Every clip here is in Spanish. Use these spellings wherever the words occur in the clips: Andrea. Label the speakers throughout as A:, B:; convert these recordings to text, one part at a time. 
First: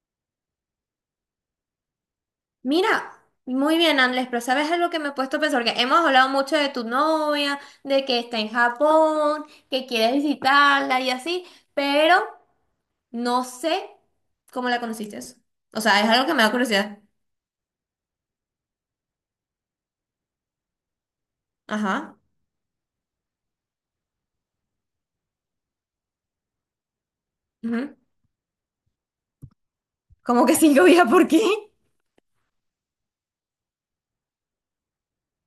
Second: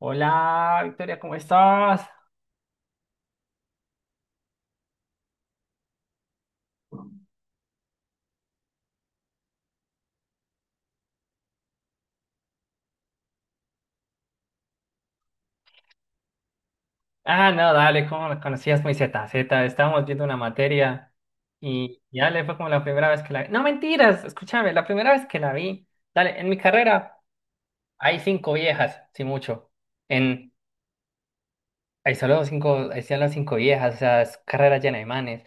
A: Hola, Victoria, ¿cómo estás?
B: Mira, muy bien, Andrés, pero ¿sabes algo que me he puesto a pensar? Porque hemos hablado mucho de tu novia, de que está en Japón, que quieres visitarla y así, pero no sé cómo la conociste. O sea, es algo que me da curiosidad.
A: Ah, no, dale, ¿cómo me conocías muy ZZ? Estábamos viendo una materia y
B: Ajá.
A: y dale, fue como la primera vez que la vi. No, mentiras, escúchame, la primera vez que la vi. Dale, en mi carrera
B: Ujú.
A: hay cinco viejas, sí mucho.
B: Como
A: En,
B: que cinco días, ¿por qué?
A: hay solo cinco viejas, o sea, es carrera llena de manes.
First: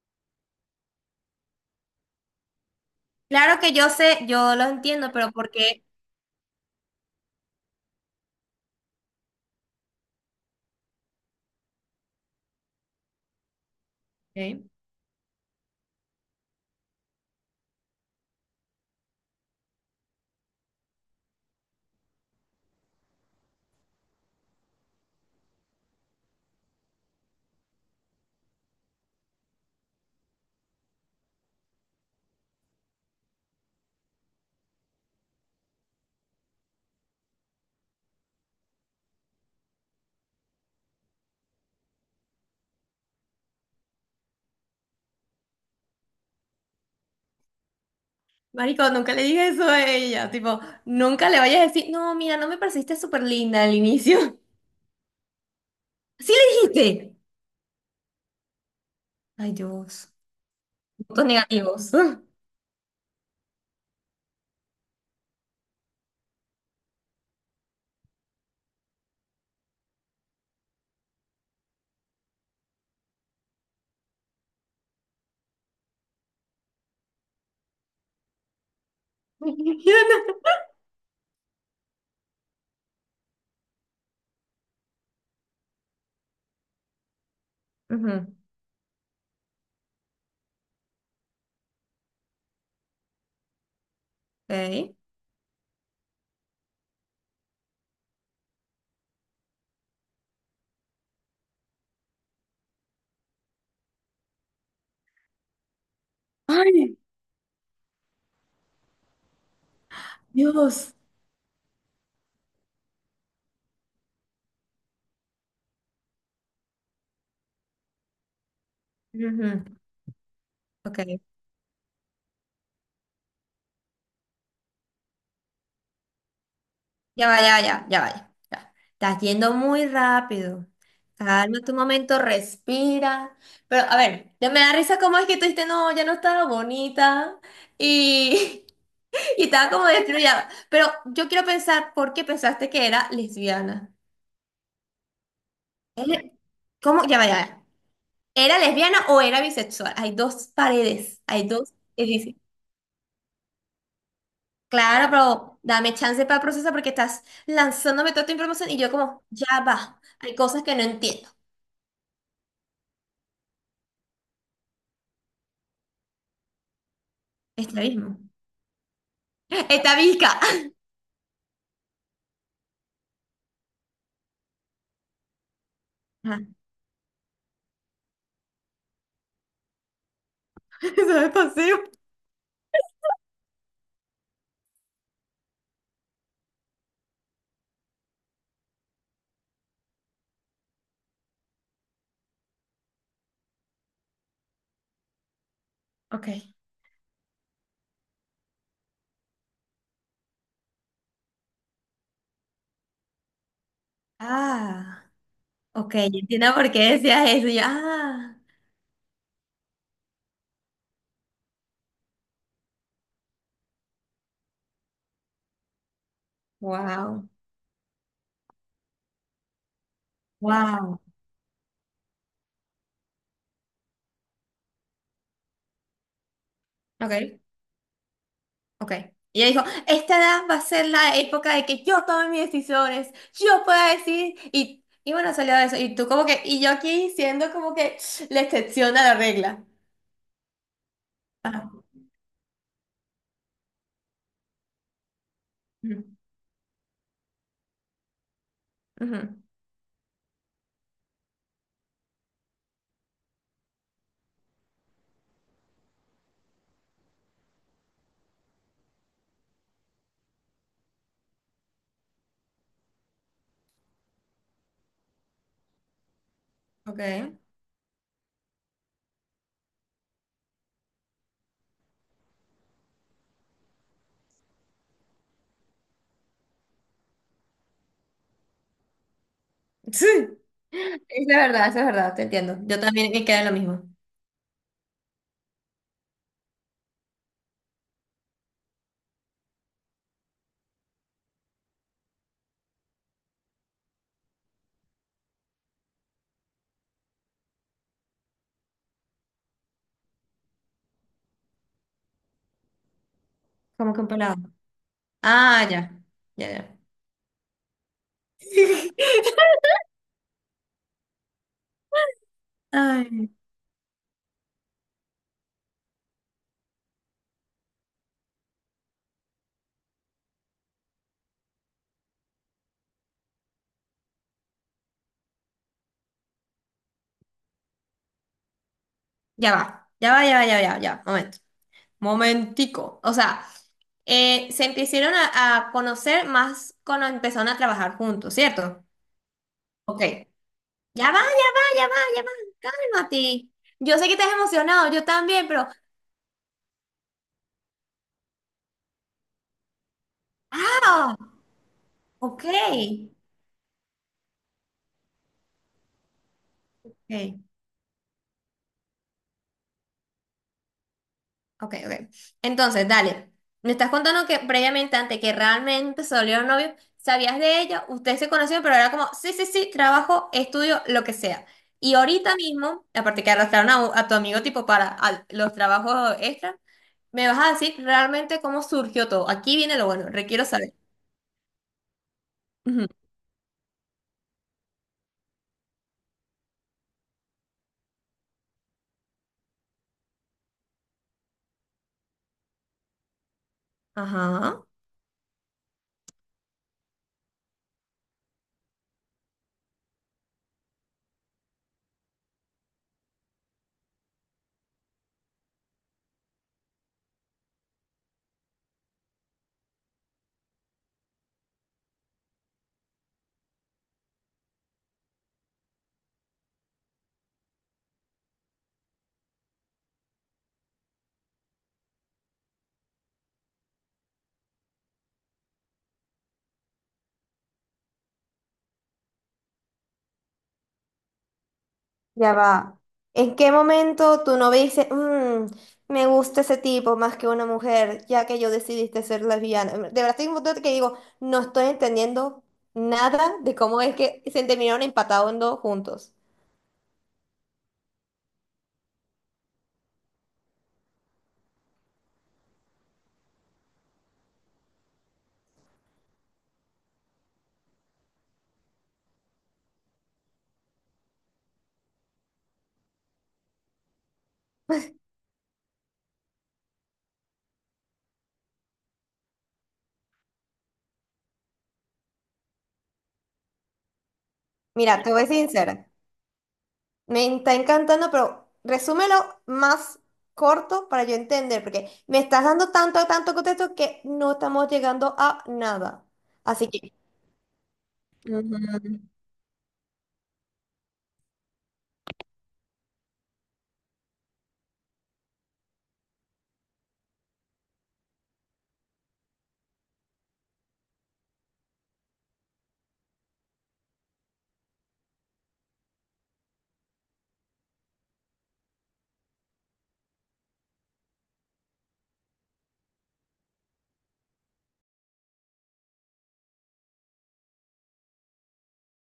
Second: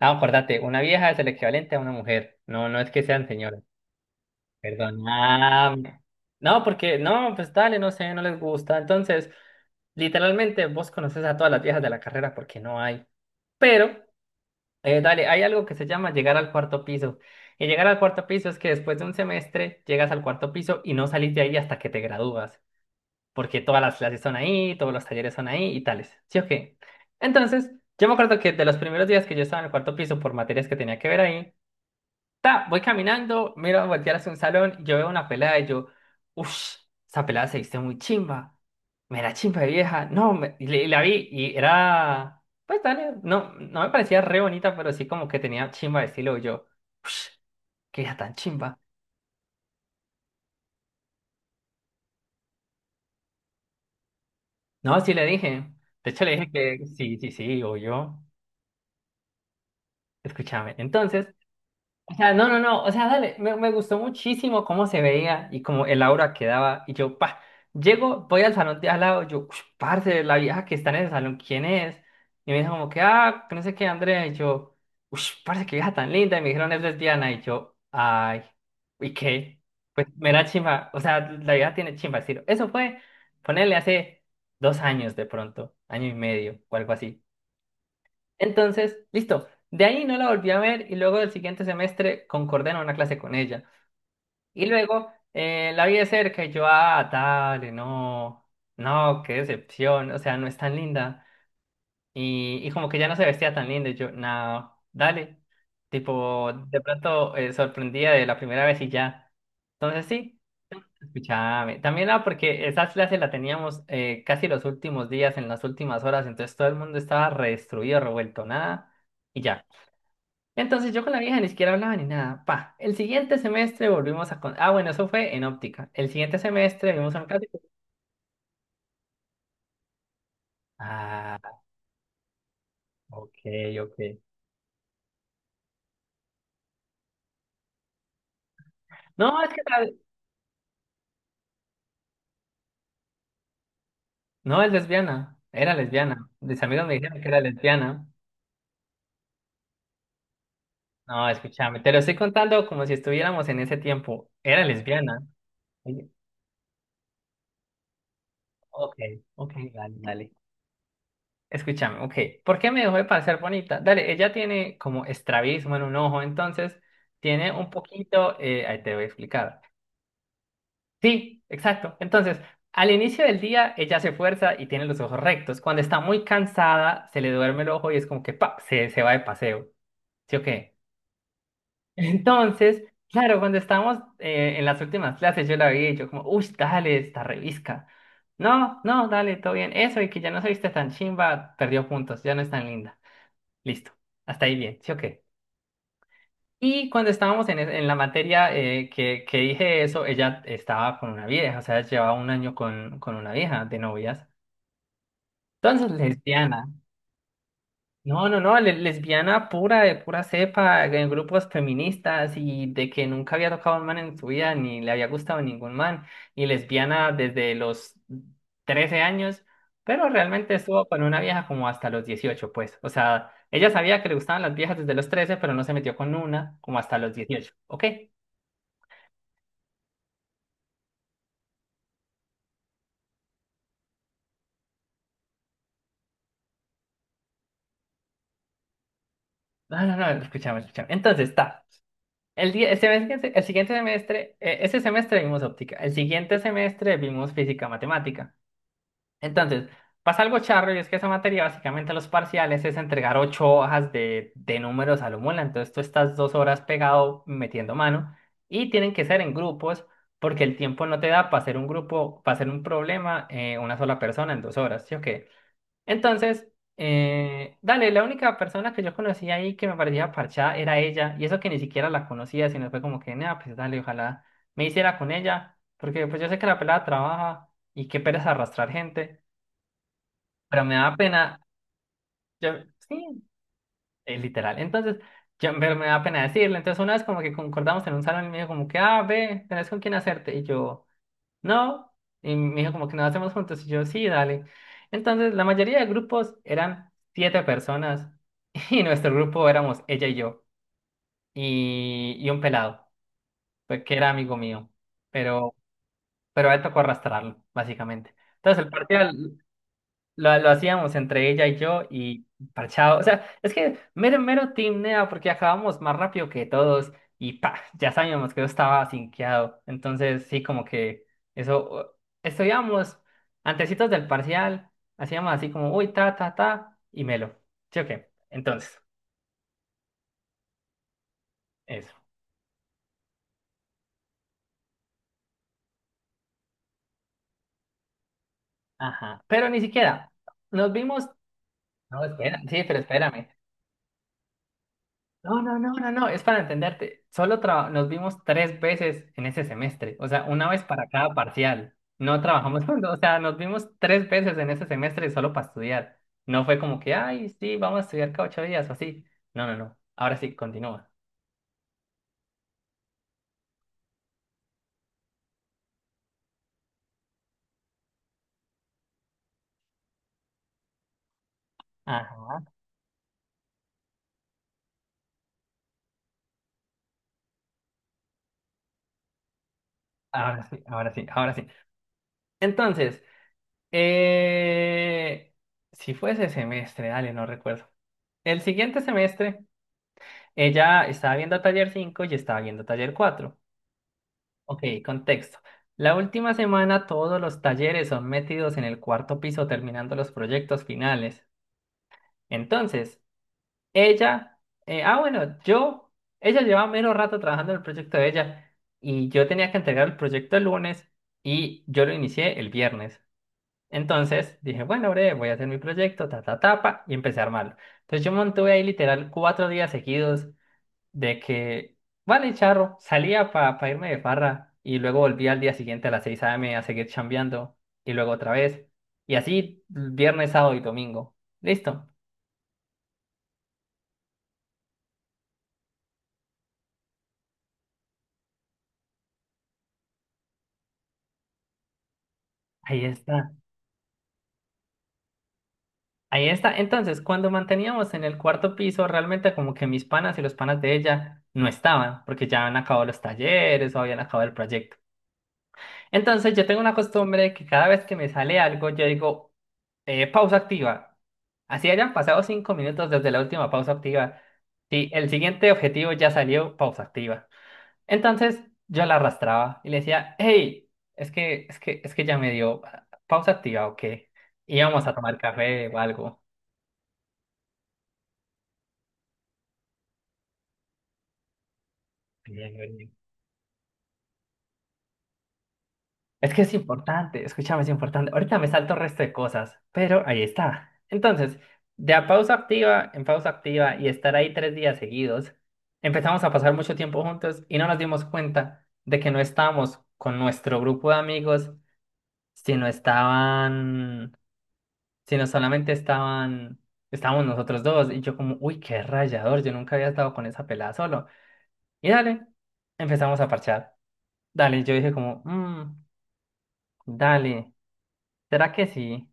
A: Ah, acordate, una vieja es el equivalente a una mujer. No, no es que sean
B: Claro
A: señoras,
B: que yo sé, yo lo
A: perdón.
B: entiendo, pero ¿por
A: Ah,
B: qué?
A: no, porque, no, pues dale, no sé, no les gusta. Entonces. Literalmente vos conoces a todas las viejas de la carrera porque no hay. Pero,
B: Ok.
A: dale, hay algo que se llama llegar al cuarto piso. Y llegar al cuarto piso es que después de un semestre llegas al cuarto piso y no salís de ahí hasta que te gradúas. Porque todas las clases son ahí, todos los talleres son ahí y tales. ¿Sí o qué? Entonces, yo me acuerdo que de los primeros días que yo estaba en el cuarto piso por materias que tenía que ver ahí, ta, voy caminando, miro a voltear hacia un salón, yo veo una pelada y yo, uff, esa pelada se viste muy chimba. Me la chimba de vieja. No, y, y la vi y era, pues dale, no, no me parecía re bonita, pero sí como que tenía chimba de estilo. Y yo, uff, qué hija tan chimba.
B: Marico, nunca le dije eso a ella. Tipo, nunca le vayas a decir, no, mira, no me pareciste súper linda al inicio.
A: No, sí le dije. De hecho le
B: ¿Sí
A: dije
B: le
A: que
B: dijiste?
A: sí, sí, sí, o yo.
B: Ay, Dios.
A: Escúchame.
B: Puntos
A: Entonces,
B: negativos.
A: o sea, no, no, no, o sea, dale, me gustó muchísimo cómo se veía y cómo el aura que daba. Y yo, pa, llego, voy al salón de al lado, yo, ush, parce, la vieja que está en el salón, ¿quién es? Y me dijo como que, ah, que no sé qué, Andrea. Y yo, uff, parce, qué vieja tan linda. Y me dijeron, es lesbiana. Y yo, ay, ¿y qué? Pues me da chimba, o sea, la vieja tiene chimba, estilo. Eso fue, ponerle hace 2 años de pronto, año y medio o algo así.
B: Ujú.
A: Entonces, listo. De ahí no la volví a ver y luego del siguiente semestre concordé en una clase con ella. Y
B: Ok.
A: luego la vi de cerca y yo, ah, dale, no, no, qué decepción, o sea, no es tan linda. Y como que ya no se vestía tan linda y yo, no, dale. Tipo, de
B: Ay,
A: pronto sorprendía de la primera vez y ya. Entonces sí,
B: Dios.
A: escúchame. También porque esa clase la teníamos casi los últimos días, en las últimas horas, entonces todo el mundo estaba re destruido, revuelto, nada. Y
B: Ujú.
A: ya. Entonces
B: Ok.
A: yo con la vieja ni siquiera hablaba ni nada. Pa, el siguiente semestre volvimos a... Ah, bueno, eso fue en óptica. El siguiente semestre vimos a un
B: Ya va, ya
A: clásico.
B: va, ya, ya va. Ya. Ya. Estás yendo muy rápido.
A: Ah,
B: Calma tu momento,
A: ok,
B: respira. Pero,
A: ok.
B: a ver, ya me da risa cómo es que tú dijiste, no, ya no estaba bonita. Y,
A: No,
B: y
A: es que
B: estaba como destruida. Pero yo quiero pensar por qué pensaste que era lesbiana.
A: no es lesbiana. Era lesbiana.
B: ¿Eh?
A: Mis amigos me
B: ¿Cómo? Ya
A: dijeron
B: va,
A: que
B: ya
A: era
B: va.
A: lesbiana.
B: ¿Era lesbiana o era bisexual? Hay dos paredes,
A: No,
B: hay dos
A: escúchame, te lo estoy
B: edificios.
A: contando como si estuviéramos en ese tiempo. Era
B: Claro,
A: lesbiana.
B: pero dame
A: Oye,
B: chance para procesar porque estás lanzándome toda esta información y yo
A: ok,
B: como, ya
A: ok, dale,
B: va,
A: dale.
B: hay cosas que no entiendo.
A: Escúchame, ok. ¿Por qué me dejó de parecer bonita? Dale, ella tiene como estrabismo en un ojo, entonces tiene un
B: Estrabismo.
A: poquito, ahí te voy a explicar.
B: Estavisca.
A: Sí, exacto. Entonces, al inicio del día ella se fuerza y tiene los ojos rectos. Cuando está muy
B: Ajá.
A: cansada, se le duerme el ojo y es como que pa, se va de paseo. ¿Sí o qué?
B: Eso es pasivo.
A: Entonces, claro, cuando estábamos en las últimas clases, yo la vi y yo como, uy, dale, esta revisca. No, no, dale, todo bien. Eso y que ya no se viste tan chimba, perdió puntos, ya no es tan linda. Listo. Hasta ahí bien, ¿sí o qué?
B: Ok.
A: Y cuando estábamos en la materia que dije eso, ella estaba con una vieja, o sea, llevaba un año con una vieja de novias.
B: Ah,
A: Entonces,
B: ok, entiendo
A: lesbiana.
B: por qué decías eso. Yo,
A: No,
B: ah,
A: no, no, lesbiana pura, de pura cepa, en grupos feministas y de que nunca había tocado a un man en su vida, ni le había gustado ningún man. Y lesbiana
B: wow,
A: desde los 13 años, pero realmente estuvo
B: wow.
A: con una vieja como hasta los 18 pues. O sea, ella sabía que le gustaban las viejas desde los 13 pero no se metió con una como hasta los
B: Ok,
A: 18, ¿ok?
B: ok. Y ella dijo, esta edad va a ser la época de que yo tome mis decisiones, yo pueda decir, y bueno, salió de eso. Y tú como que, y yo aquí siendo como que la excepción a la regla.
A: No, no, no, escúchame, escúchame. Entonces está.
B: Ajá.
A: El día, el semestre, el siguiente semestre, ese semestre vimos óptica, el siguiente semestre vimos física matemática.
B: Ujú.
A: Entonces, pasa algo charro y es que esa materia básicamente los parciales es entregar ocho hojas de números a lo mola. Entonces tú estás 2 horas pegado metiendo mano y tienen que ser en grupos porque el tiempo no te da para hacer un grupo, para hacer un problema una sola persona en 2 horas, ¿sí o qué? Entonces,
B: Ok.
A: dale, la única persona que yo conocía ahí que me parecía parchada era ella, y eso que ni siquiera la conocía, sino fue como que, nada, pues dale, ojalá me hiciera con ella, porque pues yo sé que la pelada trabaja y qué pereza arrastrar gente,
B: Sí,
A: pero me da
B: es la
A: pena,
B: verdad, eso es verdad, te
A: yo,
B: entiendo. Yo también
A: sí,
B: me quedé en lo mismo.
A: literal, entonces, yo, pero me da pena decirle, entonces una vez como que concordamos en un salón y me dijo como que, ah, ve, tenés con quién hacerte, y yo... No. Y me dijo como que nos hacemos juntos. Y yo, sí, dale. Entonces, la mayoría de grupos eran siete personas y nuestro grupo éramos ella y yo y un pelado, pues,
B: Como
A: que
B: que un
A: era amigo
B: pelado.
A: mío, pero,
B: Ah, ya. Ya,
A: pero a él
B: ya.
A: tocó arrastrarlo, básicamente. Entonces, el parcial lo hacíamos entre ella y yo y parchado. O sea,
B: Ay.
A: es que mero, mero team Nea, porque acabamos más rápido que todos y pa, ya sabíamos que yo estaba sinqueado. Entonces, sí, como que eso, estudiábamos antecitos del parcial, hacíamos así como, uy, ta, ta, ta, y melo. ¿Sí o qué? Entonces,
B: Ya va, ya va, ya va, ya va, ya, va, ya. Momento.
A: eso.
B: Momentico. O sea, se empezaron a conocer más cuando empezaron a trabajar juntos, ¿cierto?
A: Ajá. Pero ni
B: Ok.
A: siquiera
B: Ya
A: nos vimos.
B: va, ya va, ya va,
A: No,
B: ya va,
A: espera, sí, pero espérame.
B: Mati. Yo sé que estás emocionado, yo
A: No,
B: también,
A: no,
B: pero.
A: no, no, no, es para entenderte. Solo nos vimos tres veces en ese semestre, o sea, una vez para cada
B: ¡Ah!
A: parcial. No
B: Ok.
A: trabajamos juntos, o sea, nos vimos tres veces en ese semestre solo para estudiar. No fue como que, ay,
B: Ok.
A: sí, vamos a estudiar cada 8 días o así. No, no, no. Ahora sí, continúa.
B: Ok, ok. Entonces, dale. Me estás contando que previamente, antes que realmente se volvieron novios, sabías de ella, ustedes se conocieron, pero era como, sí, sí, sí, trabajo, estudio, lo que sea. Y ahorita
A: Ah,
B: mismo, aparte que arrastraron a tu amigo tipo para los trabajos extra, me vas a decir realmente cómo surgió todo. Aquí viene lo bueno,
A: ahora
B: requiero
A: sí,
B: saber.
A: ahora sí, ahora sí.
B: Ujú.
A: Entonces, eh... si fue ese semestre, dale, no recuerdo. El siguiente semestre, ella estaba viendo taller 5 y estaba viendo taller 4. Ok,
B: Ajá.
A: contexto. La última semana todos los talleres son metidos en el cuarto piso terminando los proyectos finales. Entonces, ella, ah bueno, yo, ella llevaba menos rato trabajando en el proyecto de ella y yo tenía que entregar el proyecto el lunes y yo lo inicié el viernes. Entonces dije, bueno, breve, voy a hacer mi proyecto, ta, ta, tapa, y empecé a armarlo. Entonces yo montuve ahí literal 4 días seguidos de que, vale, charro, salía para irme de farra y luego volvía al día siguiente a las 6 a.m. a seguir chambeando y luego otra vez. Y así viernes, sábado y domingo. Listo,
B: Ya va. ¿En qué momento tu novia dice, "Mm, me gusta ese tipo más que una mujer, ya que yo decidiste ser lesbiana? De verdad, estoy en un punto que digo, no estoy entendiendo
A: ahí está.
B: nada de cómo es que se terminaron empatando juntos.
A: Ahí está. Entonces, cuando manteníamos en el cuarto piso, realmente como que mis panas y los panas de ella no estaban, porque ya habían acabado los talleres o habían acabado el proyecto. Entonces yo tengo una costumbre que cada vez que me sale algo, yo digo, pausa activa. Así hayan pasado 5 minutos desde la última pausa activa. Si el siguiente objetivo ya salió, pausa activa. Entonces yo la arrastraba y le decía, hey, es que ya me dio pausa activa o qué. Íbamos a
B: Mira, te
A: tomar
B: voy a ser
A: café o
B: sincera.
A: algo.
B: Me está encantando, pero resúmelo más corto para yo entender, porque me estás dando tanto, tanto contexto que no estamos llegando a nada.
A: Es que es
B: Así que...
A: importante, escúchame, es importante. Ahorita me salto el
B: Ujú.
A: resto de cosas, pero ahí está. Entonces, de a pausa activa en pausa activa y estar ahí 3 días seguidos, empezamos a pasar mucho tiempo juntos y no nos dimos cuenta de que no estábamos con nuestro grupo de amigos, sino estaban, sino solamente estaban, estábamos nosotros dos. Y yo como, uy, qué rayador, yo nunca había estado con esa pelada solo. Y dale, empezamos a parchar. Dale, yo dije como, "Mm, dale, ¿será que sí?".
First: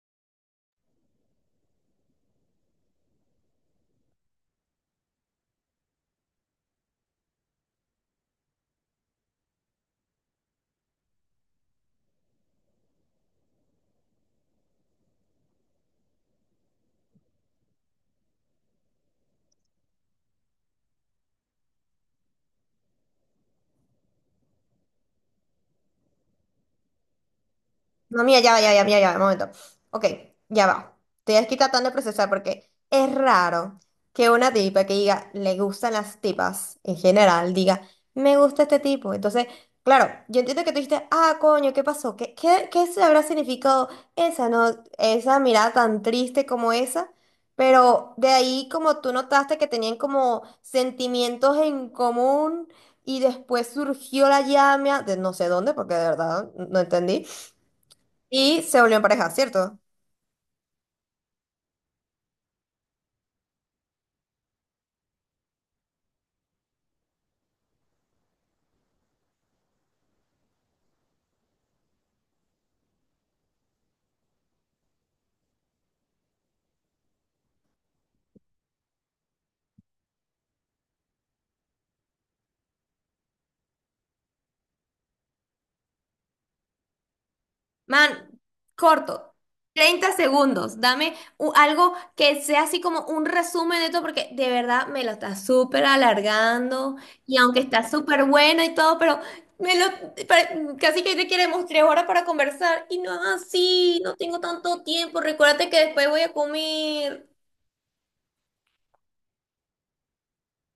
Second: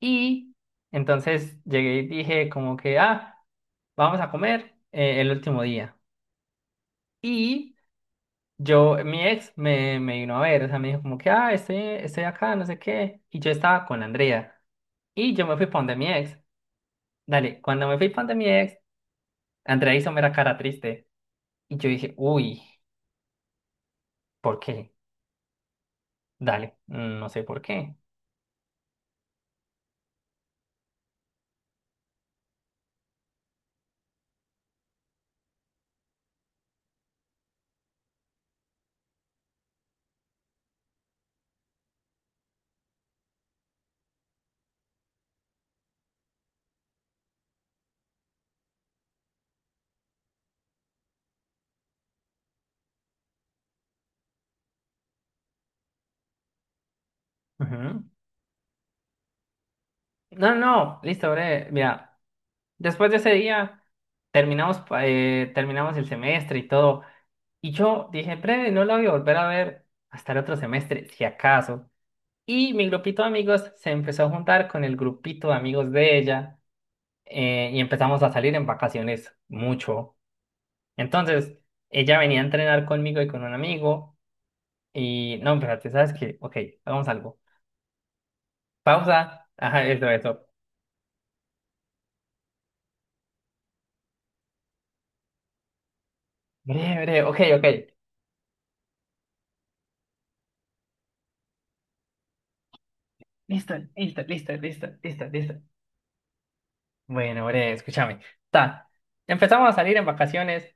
A: Y entonces llegué y dije como que, ah, vamos a comer el último día. Y yo, mi ex me vino a ver, o sea, me dijo como que, ah, estoy acá, no sé qué. Y yo estaba con Andrea. Y yo me fui para donde mi ex. Dale, cuando me fui para donde mi ex, Andrea hizo mera cara triste. Y yo dije, uy, ¿por qué? Dale, no sé por qué.
B: No, mira, ya va, ya va, ya va, ya va, un momento. Ok, ya va. Estoy aquí tratando de procesar porque es raro que una tipa que diga, le gustan las tipas en general, diga, me gusta este tipo. Entonces, claro, yo entiendo que tú dijiste, ah, coño, ¿qué pasó? ¿Qué se habrá significado esa, no, esa mirada tan triste como esa? Pero de ahí como tú notaste que tenían como sentimientos en común y después surgió la llama de no sé dónde, porque de verdad no entendí.
A: Ujú.
B: Y se volvieron pareja, ¿cierto?
A: No, no, listo, breve. Mira, después de ese día terminamos, terminamos el semestre y todo. Y yo dije, breve, no la voy a volver a ver hasta el otro semestre, si acaso. Y mi grupito de amigos se empezó a juntar con el grupito de amigos de ella y empezamos a salir en vacaciones mucho. Entonces, ella venía a entrenar conmigo y con un amigo. Y no, espérate, ¿sabes qué? Ok, hagamos algo.
B: Man, corto.
A: Pausa. Ajá, eso,
B: Treinta
A: eso.
B: segundos. Dame algo que sea así como un resumen de todo, porque de verdad me lo está súper alargando.
A: Breve, breve,
B: Y
A: ok,
B: aunque
A: ok.
B: está súper bueno y todo, pero me lo pare- casi que te queremos 3 horas para conversar. Y no es
A: Listo,
B: así, no
A: listo,
B: tengo
A: listo,
B: tanto
A: listo,
B: tiempo.
A: listo, listo.
B: Recuérdate que después voy a comer.
A: Bueno, breve, escúchame. Ta. Empezamos a salir en vacaciones.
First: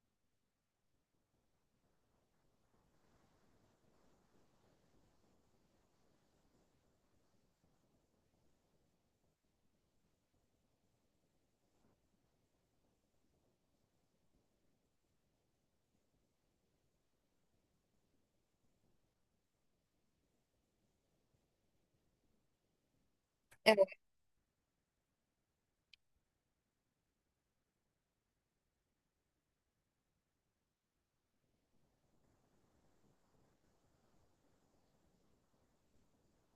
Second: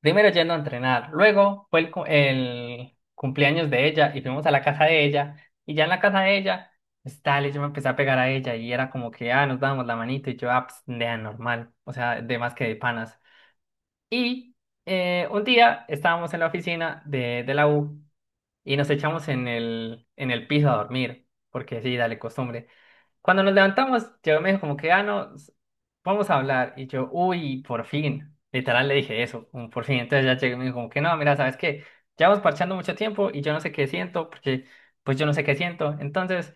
A: Primero yendo a entrenar, luego fue el cumpleaños de ella y fuimos a la casa de ella. Y ya en la casa de ella, pues dale, yo me empecé a pegar a ella y era como que, ah, nos dábamos la manito y yo, ah, pues, nea, normal, o sea, de más que de panas. Y un día estábamos en la oficina de la U y nos echamos en el piso a dormir, porque sí, dale, costumbre. Cuando nos
B: Voy
A: levantamos, yo me dijo como que, ah, no, vamos a hablar. Y yo, uy, por fin. Literal le dije eso, un por fin. Entonces ya llegué y me dijo como que, no, mira, ¿sabes qué? Llevamos parchando mucho tiempo y yo no sé qué siento, porque pues yo no sé qué siento. Entonces,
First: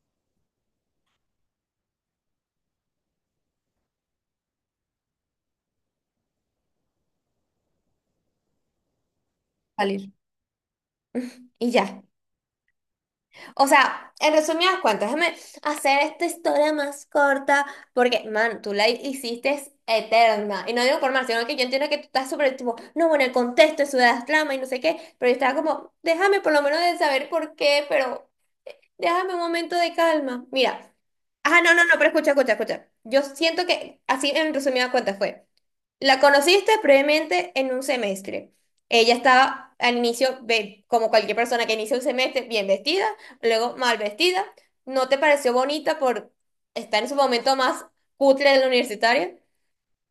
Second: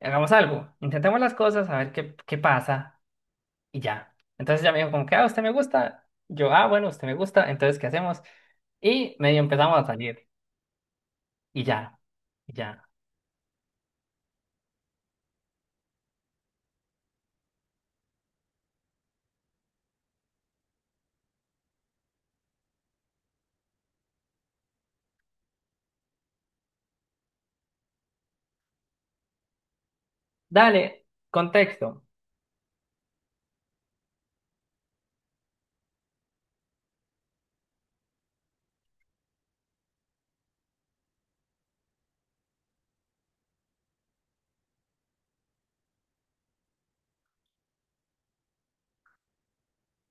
A: hagamos algo. Intentemos las cosas, a ver qué pasa y ya. Entonces ya me dijo como que, ah, usted me gusta. Yo, ah, bueno, usted me gusta. Entonces, ¿qué hacemos? Y medio empezamos
B: a
A: a
B: salir.
A: salir. Y
B: Y
A: ya.
B: ya.
A: Y ya.
B: O sea, en resumidas cuentas, déjame hacer esta historia más corta porque, man, tú la hiciste eterna. Y no digo por mal, sino que yo entiendo que tú estás súper tipo, no, bueno, el contexto de Ciudad Flama y no sé qué, pero yo estaba como, déjame por lo menos de saber por qué, pero déjame un momento de calma. Mira.
A: Dale,
B: Ah, no, no, no,
A: contexto.
B: pero escucha, escucha, escucha. Yo siento que así en resumidas cuentas fue. La conociste previamente en un semestre. Ella estaba al inicio, como cualquier persona que inicia un semestre, bien vestida, luego mal vestida. No te pareció bonita por estar en su momento más cutre de la universitaria.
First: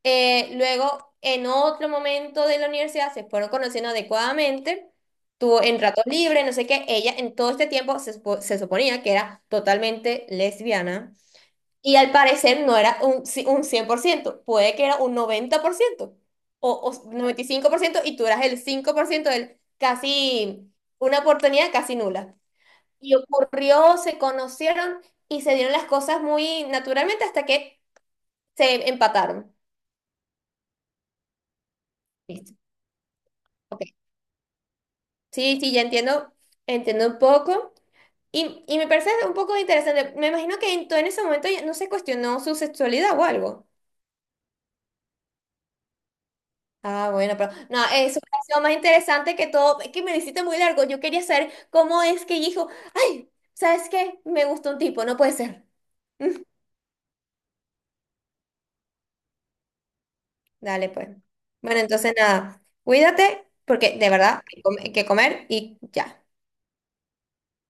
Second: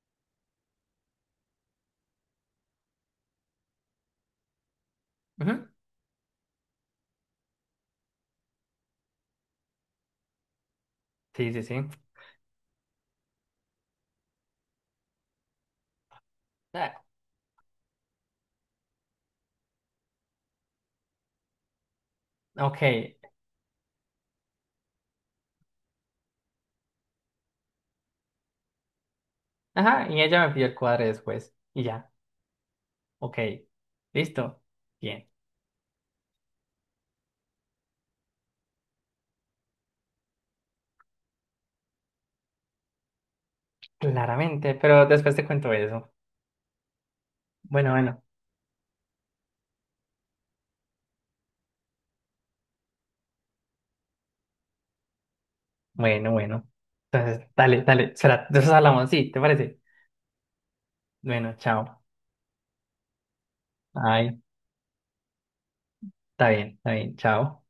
B: Luego, en otro momento de la universidad, se fueron conociendo adecuadamente. Tuvo
A: Ujú.
B: en ratos libres no sé qué. Ella en todo este tiempo se suponía que era totalmente lesbiana.
A: Sí, sí, sí.
B: Y al parecer no era un 100%, puede que era un 90% o,
A: Ah,
B: o 95% y tú eras el 5% del casi, una oportunidad casi nula.
A: ok.
B: Y ocurrió, se conocieron y se dieron las cosas muy naturalmente hasta que se empataron.
A: Ajá, y ella me pidió el cuadre después. Y ya,
B: Listo.
A: ok,
B: Ok.
A: listo, bien,
B: Sí, sí, ya entiendo, entiendo un poco. Y me parece un poco interesante. Me imagino que en, todo en ese momento ya no se cuestionó su sexualidad o algo.
A: claramente, pero después te cuento eso.
B: Ah, bueno, pero no,
A: Bueno,
B: eso
A: bueno,
B: me pareció más interesante que todo, es que me lo hiciste muy largo. Yo quería saber cómo es que dijo, ay, ¿sabes qué? Me gustó un tipo, no puede ser.
A: bueno, bueno. Entonces, dale, dale, será, de eso hablamos, sí, ¿te parece?
B: Dale, pues.
A: Bueno,
B: Bueno,
A: chao.
B: entonces nada, cuídate, porque de
A: Ay,
B: verdad hay que comer y ya.
A: está bien, chao.